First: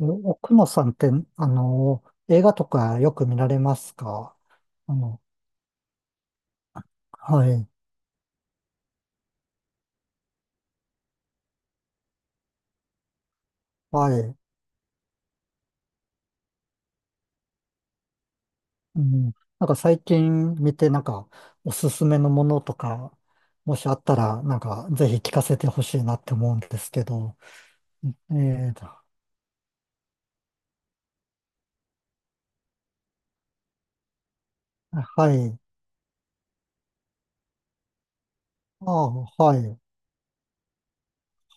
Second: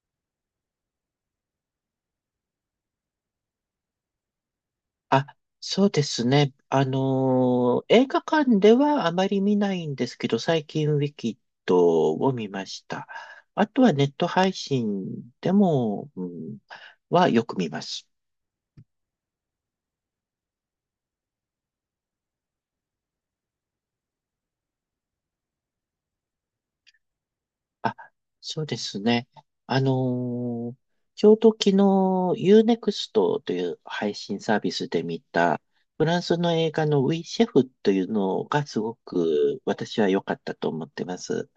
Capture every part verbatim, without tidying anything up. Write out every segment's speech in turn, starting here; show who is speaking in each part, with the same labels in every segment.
Speaker 1: え奥野さんって、あの、映画とかよく見られますか？あの、
Speaker 2: あ、そうですね。あ
Speaker 1: はい、
Speaker 2: のー映画館ではあまり見ないんですけど、最近ウィキッドを見ました。あとはネッ
Speaker 1: は
Speaker 2: ト
Speaker 1: い。
Speaker 2: 配信でも、うん、はよく見ます。
Speaker 1: うん、なんか最近見て、なんか、おすすめのものとか、もしあったら、なんか、ぜひ聞かせてほしいなって思うんですけど。
Speaker 2: あ、
Speaker 1: え
Speaker 2: そう
Speaker 1: ー
Speaker 2: で
Speaker 1: と、
Speaker 2: すね。あのーちょうど昨日 Unext という配信サービスで見
Speaker 1: はい。
Speaker 2: たフランスの映画のウィシェフというのがす
Speaker 1: あ
Speaker 2: ご
Speaker 1: あ、は
Speaker 2: く
Speaker 1: い。
Speaker 2: 私は良かったと思ってます。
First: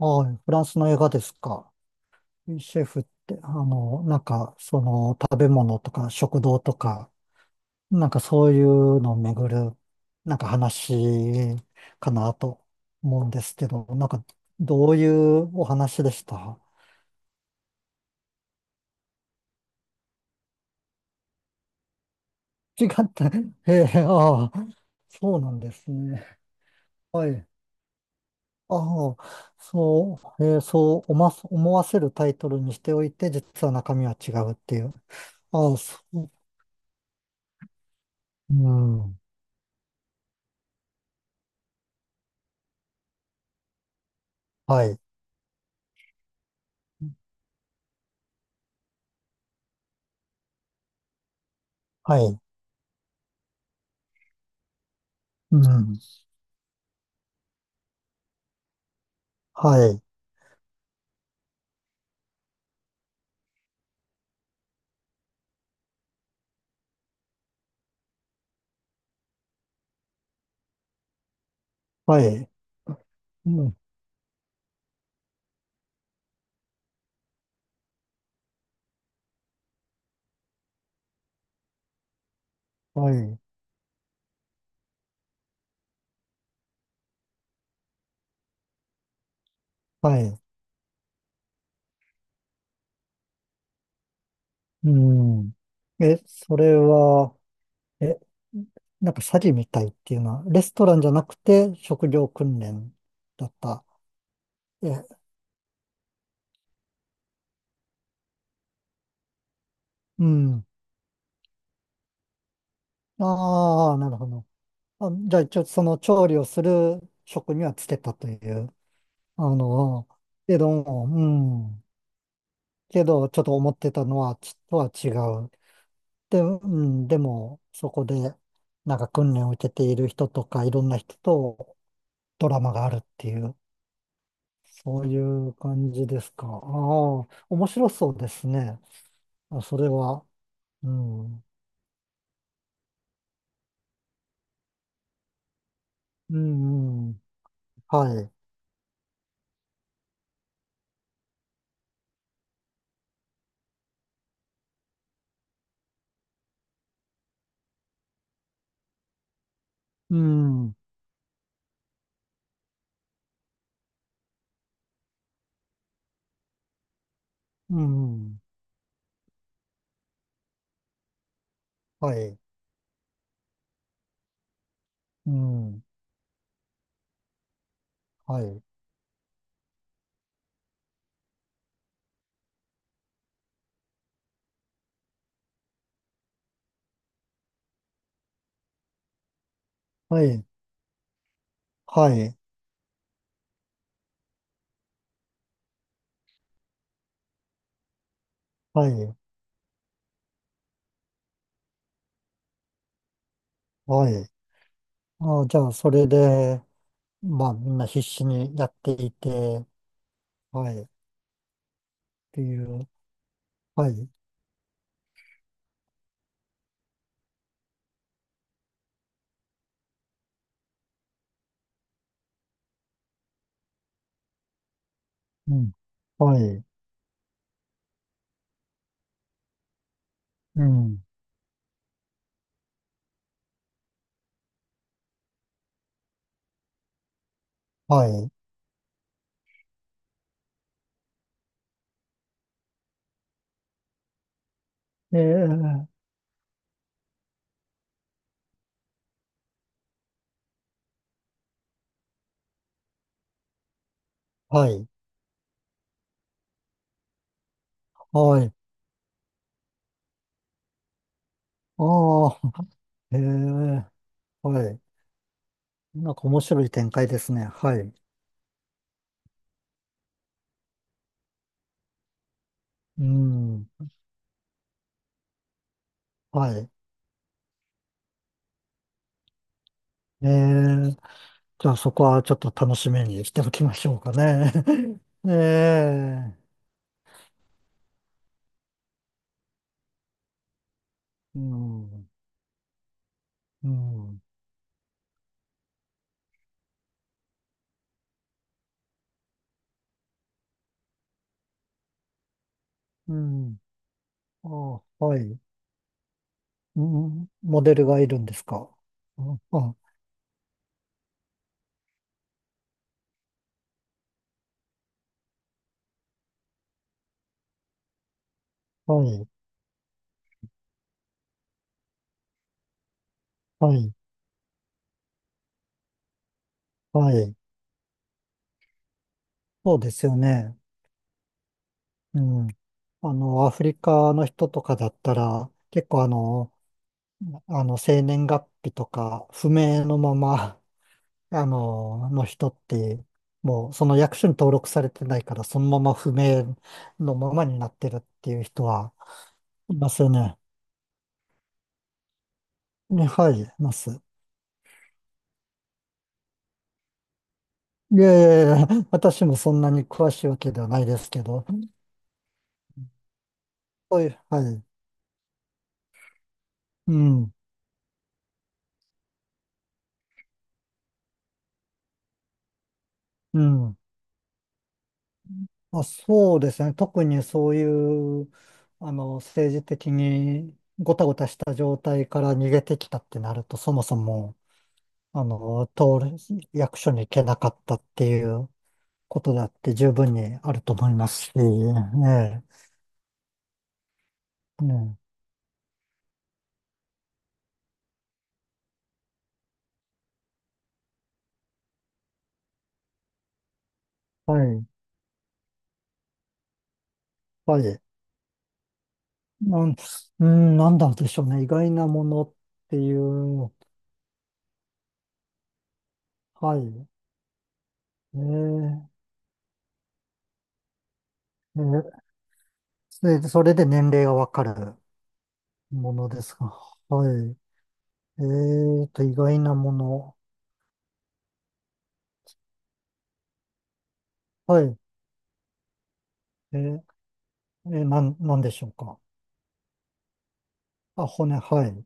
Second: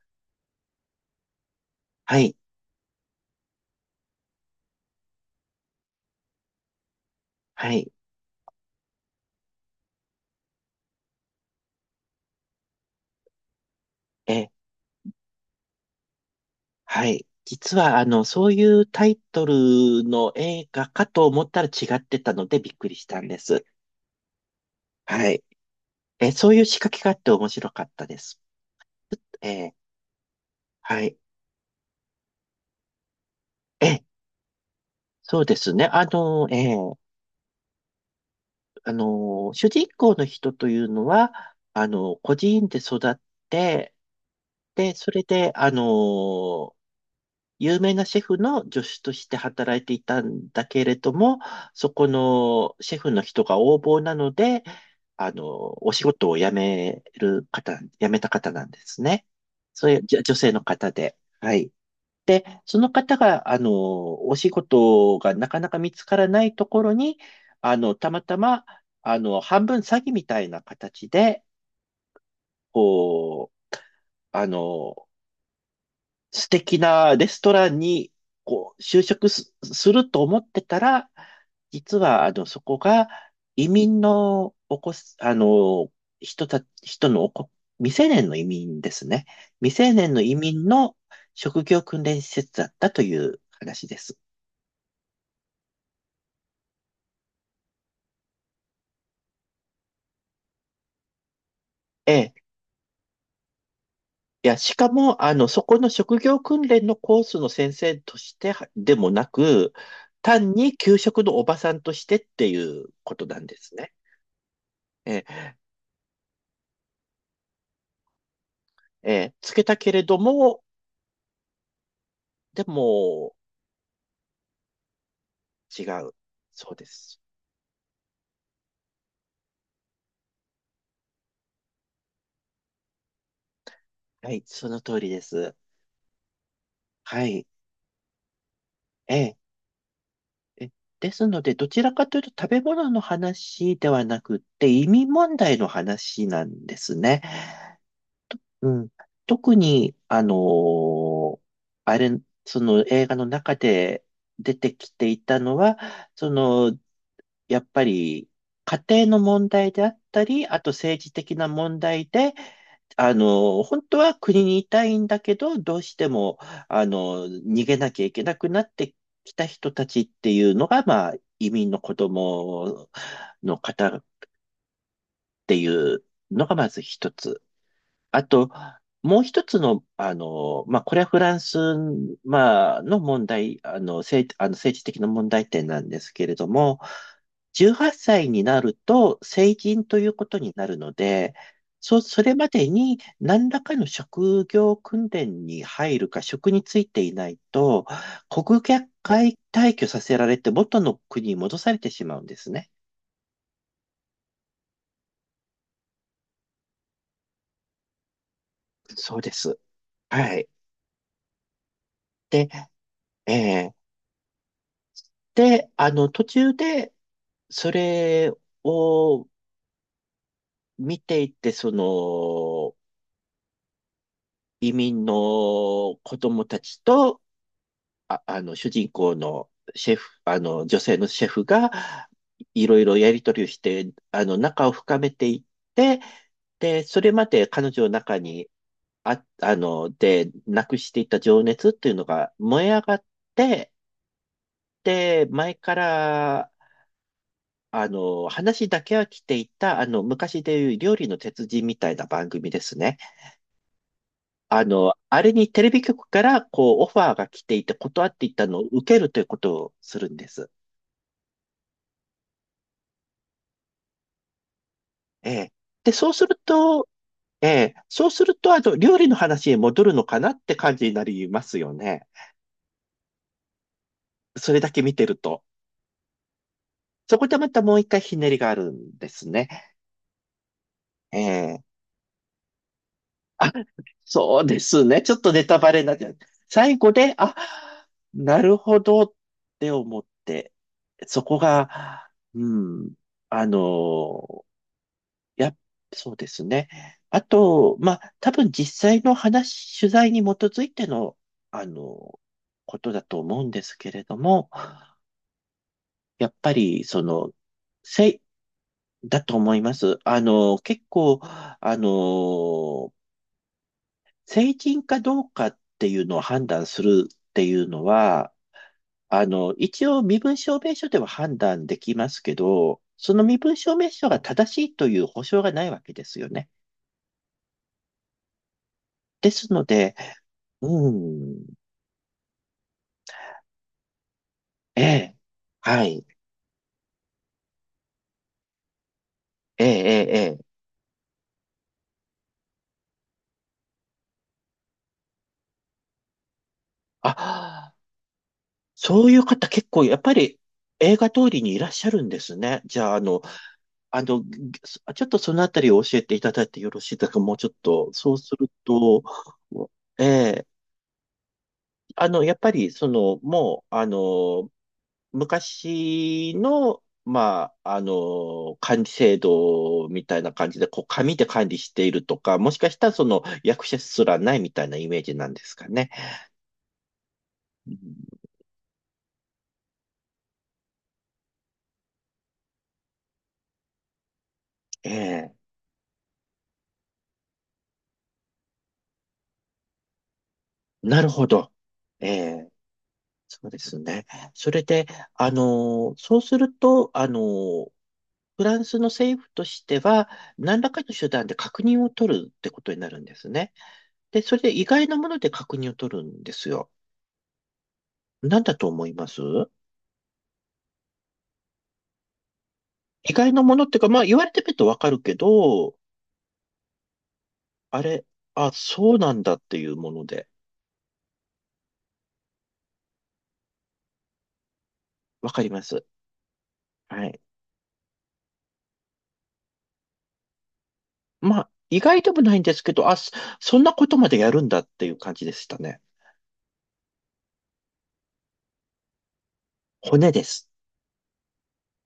Speaker 1: あ、フランスの映画ですか。
Speaker 2: はい、
Speaker 1: シェフって、あの、なんか、その、食べ物とか、食堂とか、
Speaker 2: はい。
Speaker 1: なんかそういうのをめぐる、なんか話かなと思うんですけど、なんか
Speaker 2: えー
Speaker 1: どういうお話でした？
Speaker 2: はい。実は、あの、そういうタイトルの映画かと思ったら違ってたのでびっ
Speaker 1: 違
Speaker 2: くりし
Speaker 1: っ
Speaker 2: た
Speaker 1: た。
Speaker 2: ん です。
Speaker 1: ええ、ああ、
Speaker 2: は
Speaker 1: そう
Speaker 2: い。
Speaker 1: なんです
Speaker 2: え、
Speaker 1: ね。
Speaker 2: そういう仕掛けがあっ
Speaker 1: は
Speaker 2: て面
Speaker 1: い。
Speaker 2: 白かったです。
Speaker 1: あ
Speaker 2: え
Speaker 1: あ、
Speaker 2: ー
Speaker 1: そう、ええ、そ
Speaker 2: は
Speaker 1: う
Speaker 2: い。
Speaker 1: 思わ思わせるタイトルにしておいて、実は中
Speaker 2: え、
Speaker 1: 身は違うっていう。
Speaker 2: そうで
Speaker 1: あ
Speaker 2: す
Speaker 1: あ、
Speaker 2: ね。
Speaker 1: そ
Speaker 2: あ
Speaker 1: う。
Speaker 2: の、えー
Speaker 1: う
Speaker 2: あ
Speaker 1: ん。
Speaker 2: の、主人公の人というのは、あの、孤児院で育って、
Speaker 1: は
Speaker 2: で、
Speaker 1: い。
Speaker 2: それで、あの、有名なシェフの助手として働いていたんだけれども、そこ
Speaker 1: はい。
Speaker 2: のシェフの人が横暴なので、あの、
Speaker 1: う
Speaker 2: お
Speaker 1: ん。
Speaker 2: 仕事を辞める方、辞めた方なんですね。
Speaker 1: は
Speaker 2: そうい
Speaker 1: い。
Speaker 2: うじょ女性の方で。はい。その方が、あの、お仕事がなかなか見つからないところに、あの、たまたま、あの、半分詐欺みたいな形で、
Speaker 1: はい。う
Speaker 2: こ
Speaker 1: ん。
Speaker 2: う、あの、素敵なレストランに、こう、就職す、すると思ってたら、実は、あの、そこが
Speaker 1: はい。
Speaker 2: 移民のおこす、あの、人た、人のおこ、未成年の移民ですね。未成年
Speaker 1: は
Speaker 2: の移
Speaker 1: い。
Speaker 2: 民の職業訓練施設だったという話です。
Speaker 1: うん。え、それは、え、なんか詐欺みたいっていうのは、レストランじゃなくて職
Speaker 2: え
Speaker 1: 業
Speaker 2: え。
Speaker 1: 訓練だった？
Speaker 2: いや、しか
Speaker 1: え、
Speaker 2: も、あの、そこの職業訓練のコースの先生としてはでもなく、
Speaker 1: う
Speaker 2: 単
Speaker 1: ん。
Speaker 2: に給食のおばさんとしてっていうことなんですね。
Speaker 1: ああ、なるほど。あ、じゃあ一応その調理をする職にはつけたという。
Speaker 2: ええ、
Speaker 1: あ
Speaker 2: つけたけれ
Speaker 1: の、
Speaker 2: ど
Speaker 1: け
Speaker 2: も、
Speaker 1: ど、うん。
Speaker 2: で
Speaker 1: けど、
Speaker 2: も、
Speaker 1: ちょっと思ってたのは、ちょっとは違う。
Speaker 2: 違う。
Speaker 1: で、う
Speaker 2: そうで
Speaker 1: ん、で
Speaker 2: す。
Speaker 1: も、そこで、なんか訓練を受けている人とか、いろんな人とドラマがあるっていう、
Speaker 2: はい、その通
Speaker 1: そう
Speaker 2: り
Speaker 1: い
Speaker 2: で
Speaker 1: う
Speaker 2: す。
Speaker 1: 感じですか。あ
Speaker 2: は
Speaker 1: あ、
Speaker 2: い、
Speaker 1: 面白そうですね。
Speaker 2: ええ、
Speaker 1: あ、それは、
Speaker 2: え、
Speaker 1: う
Speaker 2: ですの
Speaker 1: ん、
Speaker 2: で、どちらかというと食べ物の話ではなくって、移民問題の話
Speaker 1: う
Speaker 2: なんです
Speaker 1: ん、う
Speaker 2: ね。
Speaker 1: ん、はい、
Speaker 2: うん。特に、あのーあれ、その映画の中で出てきていたのは、その、やっぱり、家庭の問題であっ
Speaker 1: う
Speaker 2: たり、あと
Speaker 1: ん、
Speaker 2: 政治的な問題で、あの、本当は国にいたいんだけど、どうしても、あの、逃げ
Speaker 1: う
Speaker 2: なきゃいけな
Speaker 1: ん、
Speaker 2: くなってきた人たちっていうのが、まあ、移民の子
Speaker 1: はい、
Speaker 2: 供の方っ
Speaker 1: う
Speaker 2: てい
Speaker 1: ん、
Speaker 2: うのがまず一つ。あ
Speaker 1: は
Speaker 2: と、
Speaker 1: い、
Speaker 2: もう一つの、あの、まあ、これはフランス、まあ、の問題、あの、政、あの政治的な問題点なんですけれども、じゅうはっさいになると成人という
Speaker 1: は
Speaker 2: こと
Speaker 1: い、
Speaker 2: になるので、そ、
Speaker 1: は
Speaker 2: それ
Speaker 1: い、
Speaker 2: までに何らかの職業訓練に入るか、職に就いていないと、国外
Speaker 1: はい、
Speaker 2: 退去させられて元の国に戻されてしまうんですね。
Speaker 1: はい。あ、じゃあ、それで、まあ、みんな必死にやってい
Speaker 2: そうです。
Speaker 1: て、
Speaker 2: はい。
Speaker 1: はい、って
Speaker 2: で、
Speaker 1: いう、
Speaker 2: えー
Speaker 1: はい、
Speaker 2: で、あの、途中で、それを見ていて、その、移民
Speaker 1: うん、
Speaker 2: の子
Speaker 1: は
Speaker 2: 供た
Speaker 1: い、
Speaker 2: ちと、あ、あの、主人公のシェフ、あ
Speaker 1: う
Speaker 2: の、女性
Speaker 1: ん、
Speaker 2: のシェフが、いろいろやりとりをして、あの、仲を深めていって、で、それまで彼女の
Speaker 1: は
Speaker 2: 中
Speaker 1: い、
Speaker 2: にあ、あの、で、なくしていた情熱っていうのが燃え上がって、
Speaker 1: え
Speaker 2: で、前か
Speaker 1: ー、
Speaker 2: らあの、話だけは来ていた、あの、昔でいう料理の鉄人みたいな番組ですね。あ
Speaker 1: はい、
Speaker 2: の、あれにテレビ局から、こう、オファーが来ていて、断っていっ
Speaker 1: は
Speaker 2: た
Speaker 1: い、
Speaker 2: のを受けるということをするんです。
Speaker 1: ああ、えー、はい。
Speaker 2: ええ。で、そ
Speaker 1: な
Speaker 2: う
Speaker 1: んか
Speaker 2: する
Speaker 1: 面白い
Speaker 2: と、
Speaker 1: 展開ですね。
Speaker 2: ええ、
Speaker 1: はい、
Speaker 2: そうすると、あの、料理の話へ戻るのかなって感じになりますよね。
Speaker 1: うん、
Speaker 2: それだけ見てると。
Speaker 1: はい、
Speaker 2: そこでまたもう一回ひねりがあるんですね。
Speaker 1: えー、
Speaker 2: ええ。
Speaker 1: じゃあそこはちょっと楽しみにしておきましょうか
Speaker 2: そう
Speaker 1: ね。
Speaker 2: です ね。ちょっとネタバレ
Speaker 1: え
Speaker 2: になっちゃう。
Speaker 1: え、
Speaker 2: 最後で、あ、なるほどって思って、そこ
Speaker 1: うん、
Speaker 2: が、うん、あ
Speaker 1: うん、
Speaker 2: の、やっ、そうですね。あと、まあ、多分実際の話、取材に基づいての、あの、ことだ
Speaker 1: う
Speaker 2: と思うん
Speaker 1: ん。
Speaker 2: ですけれども、
Speaker 1: あ、はい。
Speaker 2: やっぱ
Speaker 1: う
Speaker 2: り、そ
Speaker 1: ん、
Speaker 2: の、
Speaker 1: モデルがい
Speaker 2: せ
Speaker 1: る
Speaker 2: い、
Speaker 1: んですか？
Speaker 2: だと
Speaker 1: あ、
Speaker 2: 思いま
Speaker 1: あ
Speaker 2: す。あの、結構、あの、成人かどうかっていうのを判断するっていうのは、
Speaker 1: は
Speaker 2: あ
Speaker 1: い、
Speaker 2: の、一応身分証明書では判断できますけど、その身分
Speaker 1: は
Speaker 2: 証明
Speaker 1: い、
Speaker 2: 書が正しいという保証がないわけですよね。
Speaker 1: はい。
Speaker 2: ですの
Speaker 1: そうで
Speaker 2: で、
Speaker 1: すよね。
Speaker 2: うん、
Speaker 1: うん。あの、アフリカの人とか
Speaker 2: え
Speaker 1: だった
Speaker 2: え、
Speaker 1: ら、
Speaker 2: は
Speaker 1: 結構
Speaker 2: い、
Speaker 1: あの、あの、生年月日とか、不
Speaker 2: ええ、
Speaker 1: 明の
Speaker 2: え
Speaker 1: ま
Speaker 2: え、ええ
Speaker 1: まあの、の人って、もうその役所に登録されてないから、そのまま不明のままにな
Speaker 2: あ、
Speaker 1: ってるっていう人は
Speaker 2: そういう方結
Speaker 1: い
Speaker 2: 構
Speaker 1: ま
Speaker 2: やっ
Speaker 1: すよ
Speaker 2: ぱ
Speaker 1: ね。
Speaker 2: り映画通りにいらっしゃるんですね。じゃあ、あ
Speaker 1: ね
Speaker 2: の、
Speaker 1: はい、います。
Speaker 2: あの、ぎちょっとそのあたりを教えていただいてよろしいですかもうちょっと、
Speaker 1: い
Speaker 2: そ
Speaker 1: や
Speaker 2: う
Speaker 1: い
Speaker 2: する
Speaker 1: やいや、
Speaker 2: と、
Speaker 1: 私もそんなに詳しいわ
Speaker 2: ええ
Speaker 1: けではないですけど、
Speaker 2: あの、やっぱり、その、もう、あ
Speaker 1: はいう、は
Speaker 2: の、
Speaker 1: い、
Speaker 2: 昔の、
Speaker 1: うん、
Speaker 2: まあ、あの、管理制度みたいな感じで、こう、紙で管理しているとか、もしかしたら、その、
Speaker 1: う
Speaker 2: 役
Speaker 1: ん。
Speaker 2: 者すらないみたいなイメージなんですか
Speaker 1: あ、
Speaker 2: ね。
Speaker 1: そうですね。特にそうい
Speaker 2: うん
Speaker 1: う、あの、政治的にごたごたした状態から逃げてきたってなると、そもそも、
Speaker 2: え
Speaker 1: あ
Speaker 2: え、
Speaker 1: の、通る役所に行けなかったっていう、ことだって十分にあると思い
Speaker 2: なる
Speaker 1: ます
Speaker 2: ほ
Speaker 1: し、え
Speaker 2: ど。え
Speaker 1: え、
Speaker 2: え、そうですね。それで、
Speaker 1: え
Speaker 2: あの、そうすると、あの、フランスの政府としては、何らかの手段で確認を取るってことになるんですね。で、そ
Speaker 1: は
Speaker 2: れで意
Speaker 1: い、
Speaker 2: 外なもので確認を取るんですよ。
Speaker 1: はい。
Speaker 2: なんだと思います
Speaker 1: なん、うん、なんだでしょうね。意外なものってい
Speaker 2: 意外な
Speaker 1: う、
Speaker 2: ものっていうか、まあ言われてみるとわかるけど、
Speaker 1: はい。
Speaker 2: あれ、
Speaker 1: え
Speaker 2: あ、
Speaker 1: え、
Speaker 2: そうなんだっていうもので、
Speaker 1: ええ、それでそれで年齢がわかる
Speaker 2: わかります。
Speaker 1: ものですが、は
Speaker 2: はい。
Speaker 1: い。ええと、意外なもの。
Speaker 2: まあ、意外でもないんですけど、あ、そそんなことまでやるんだ
Speaker 1: は
Speaker 2: っ
Speaker 1: い。
Speaker 2: ていう感じでしたね。
Speaker 1: ええ、ええなん、なんでしょうか。
Speaker 2: 骨です。
Speaker 1: あ、骨、はい。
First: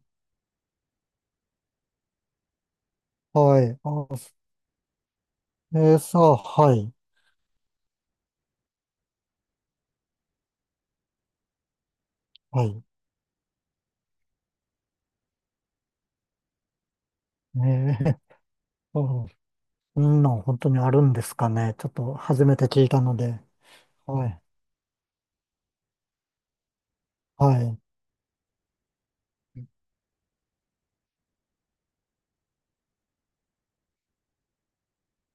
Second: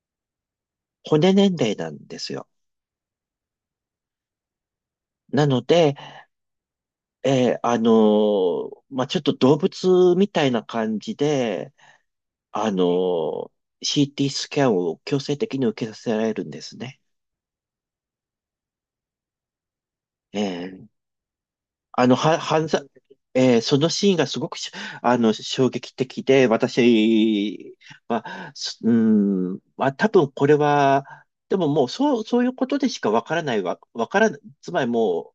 Speaker 2: 骨年齢なんですよ。
Speaker 1: はい。あ、
Speaker 2: なの
Speaker 1: え
Speaker 2: で、
Speaker 1: え、さあ、はい。
Speaker 2: えーあのーまあちょっと動物みたいな感じで、
Speaker 1: は
Speaker 2: あ
Speaker 1: い。
Speaker 2: のー シーティー スキャンを強制的に受けさせられるんですね。
Speaker 1: ええ、うん、そんな
Speaker 2: え
Speaker 1: ん本当にあ
Speaker 2: ー
Speaker 1: るんですかね。ちょっ
Speaker 2: あ
Speaker 1: と
Speaker 2: の、は、
Speaker 1: 初めて
Speaker 2: 犯罪、
Speaker 1: 聞いたので。
Speaker 2: えーそのシーンが
Speaker 1: は
Speaker 2: す
Speaker 1: い。
Speaker 2: ごくし、あの、衝撃的で、
Speaker 1: は
Speaker 2: 私
Speaker 1: い。
Speaker 2: は、すうん、まあ、多分これは、でももう、そう、そういうことでしかわからないわ、わからない、つまりもう、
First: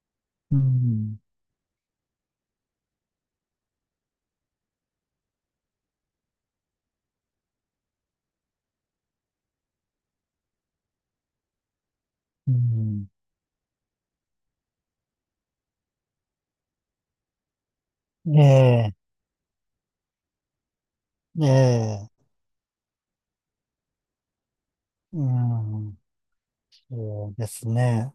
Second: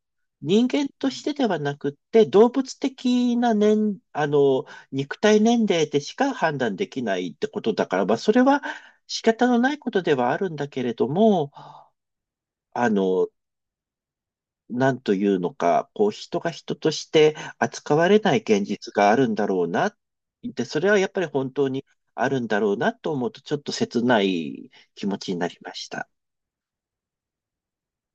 Speaker 1: う
Speaker 2: 人間と
Speaker 1: ん。
Speaker 2: してではなくって、動物的な年、あの、肉体年齢でしか判断できないってことだから、まあ、それは仕方のないことではあるんだけれども、
Speaker 1: う
Speaker 2: あ
Speaker 1: ん。
Speaker 2: の、なんというのか、こう、人が人として扱われない
Speaker 1: え
Speaker 2: 現実
Speaker 1: え、
Speaker 2: があるんだろうな。で、それはやっぱり
Speaker 1: え
Speaker 2: 本当に
Speaker 1: え、
Speaker 2: あるんだろうなと思うと、ちょっと切ない気持
Speaker 1: う
Speaker 2: ちになりまし
Speaker 1: ん。
Speaker 2: た。
Speaker 1: そうですね。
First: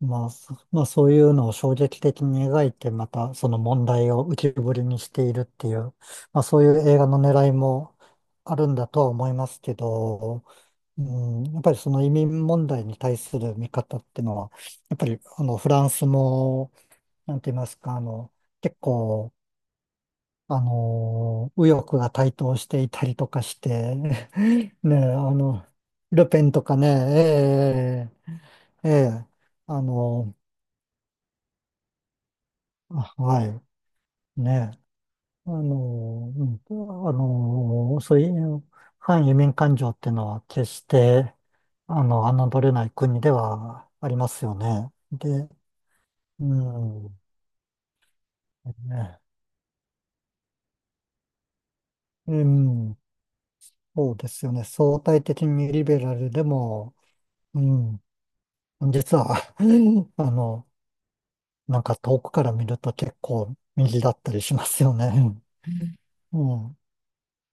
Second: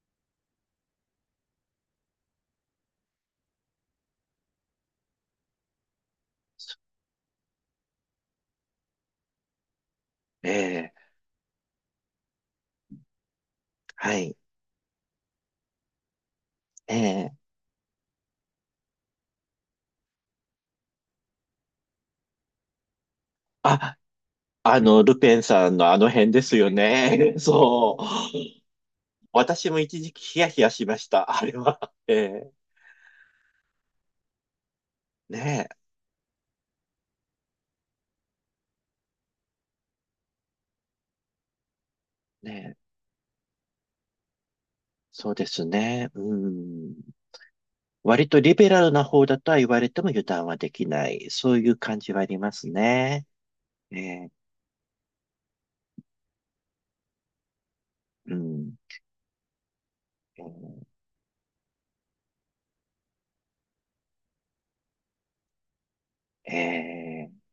Speaker 1: まあ、そまあ、そういうのを衝撃的に描いて、またその問題を浮き彫りにしているっていう、まあ、そういう映画の狙いもあるんだとは思いますけど、
Speaker 2: ええ、
Speaker 1: うん、やっぱりその移民問題に対する見方っ
Speaker 2: は
Speaker 1: ていうの
Speaker 2: い。
Speaker 1: は、やっぱりあのフランスも
Speaker 2: ええ。
Speaker 1: なんて言いますか、あの、結構、あの、右翼が台頭していたりとかして、
Speaker 2: あ、
Speaker 1: ね、
Speaker 2: あの、ル
Speaker 1: あ
Speaker 2: ペン
Speaker 1: の、
Speaker 2: さんのあの
Speaker 1: ル
Speaker 2: 辺で
Speaker 1: ペン
Speaker 2: す
Speaker 1: と
Speaker 2: よ
Speaker 1: かね、
Speaker 2: ね。そう。
Speaker 1: ええええ
Speaker 2: 私も
Speaker 1: あ
Speaker 2: 一時期
Speaker 1: の、
Speaker 2: ヒヤヒヤしました。あれは。ええ。
Speaker 1: あはい、ね、あ
Speaker 2: ね
Speaker 1: の、うん、あの、そういう反移民感情っていうのは決して、あ
Speaker 2: え。
Speaker 1: の、
Speaker 2: ね
Speaker 1: 侮れ
Speaker 2: え。
Speaker 1: ない国ではありますよね。
Speaker 2: そうで
Speaker 1: で、
Speaker 2: すね。う
Speaker 1: う
Speaker 2: ん。
Speaker 1: ん、
Speaker 2: 割とリベラルな
Speaker 1: ね、
Speaker 2: 方だとは言われても油断はできない。そういう感じはあ
Speaker 1: う
Speaker 2: ります
Speaker 1: ん。
Speaker 2: ね。え
Speaker 1: そうで
Speaker 2: ー
Speaker 1: すよね。相対的にリベラルでも、うん、
Speaker 2: うん。
Speaker 1: 実は あの、なんか遠くから見ると結構右だったりしますよね。う
Speaker 2: え
Speaker 1: ん。
Speaker 2: ー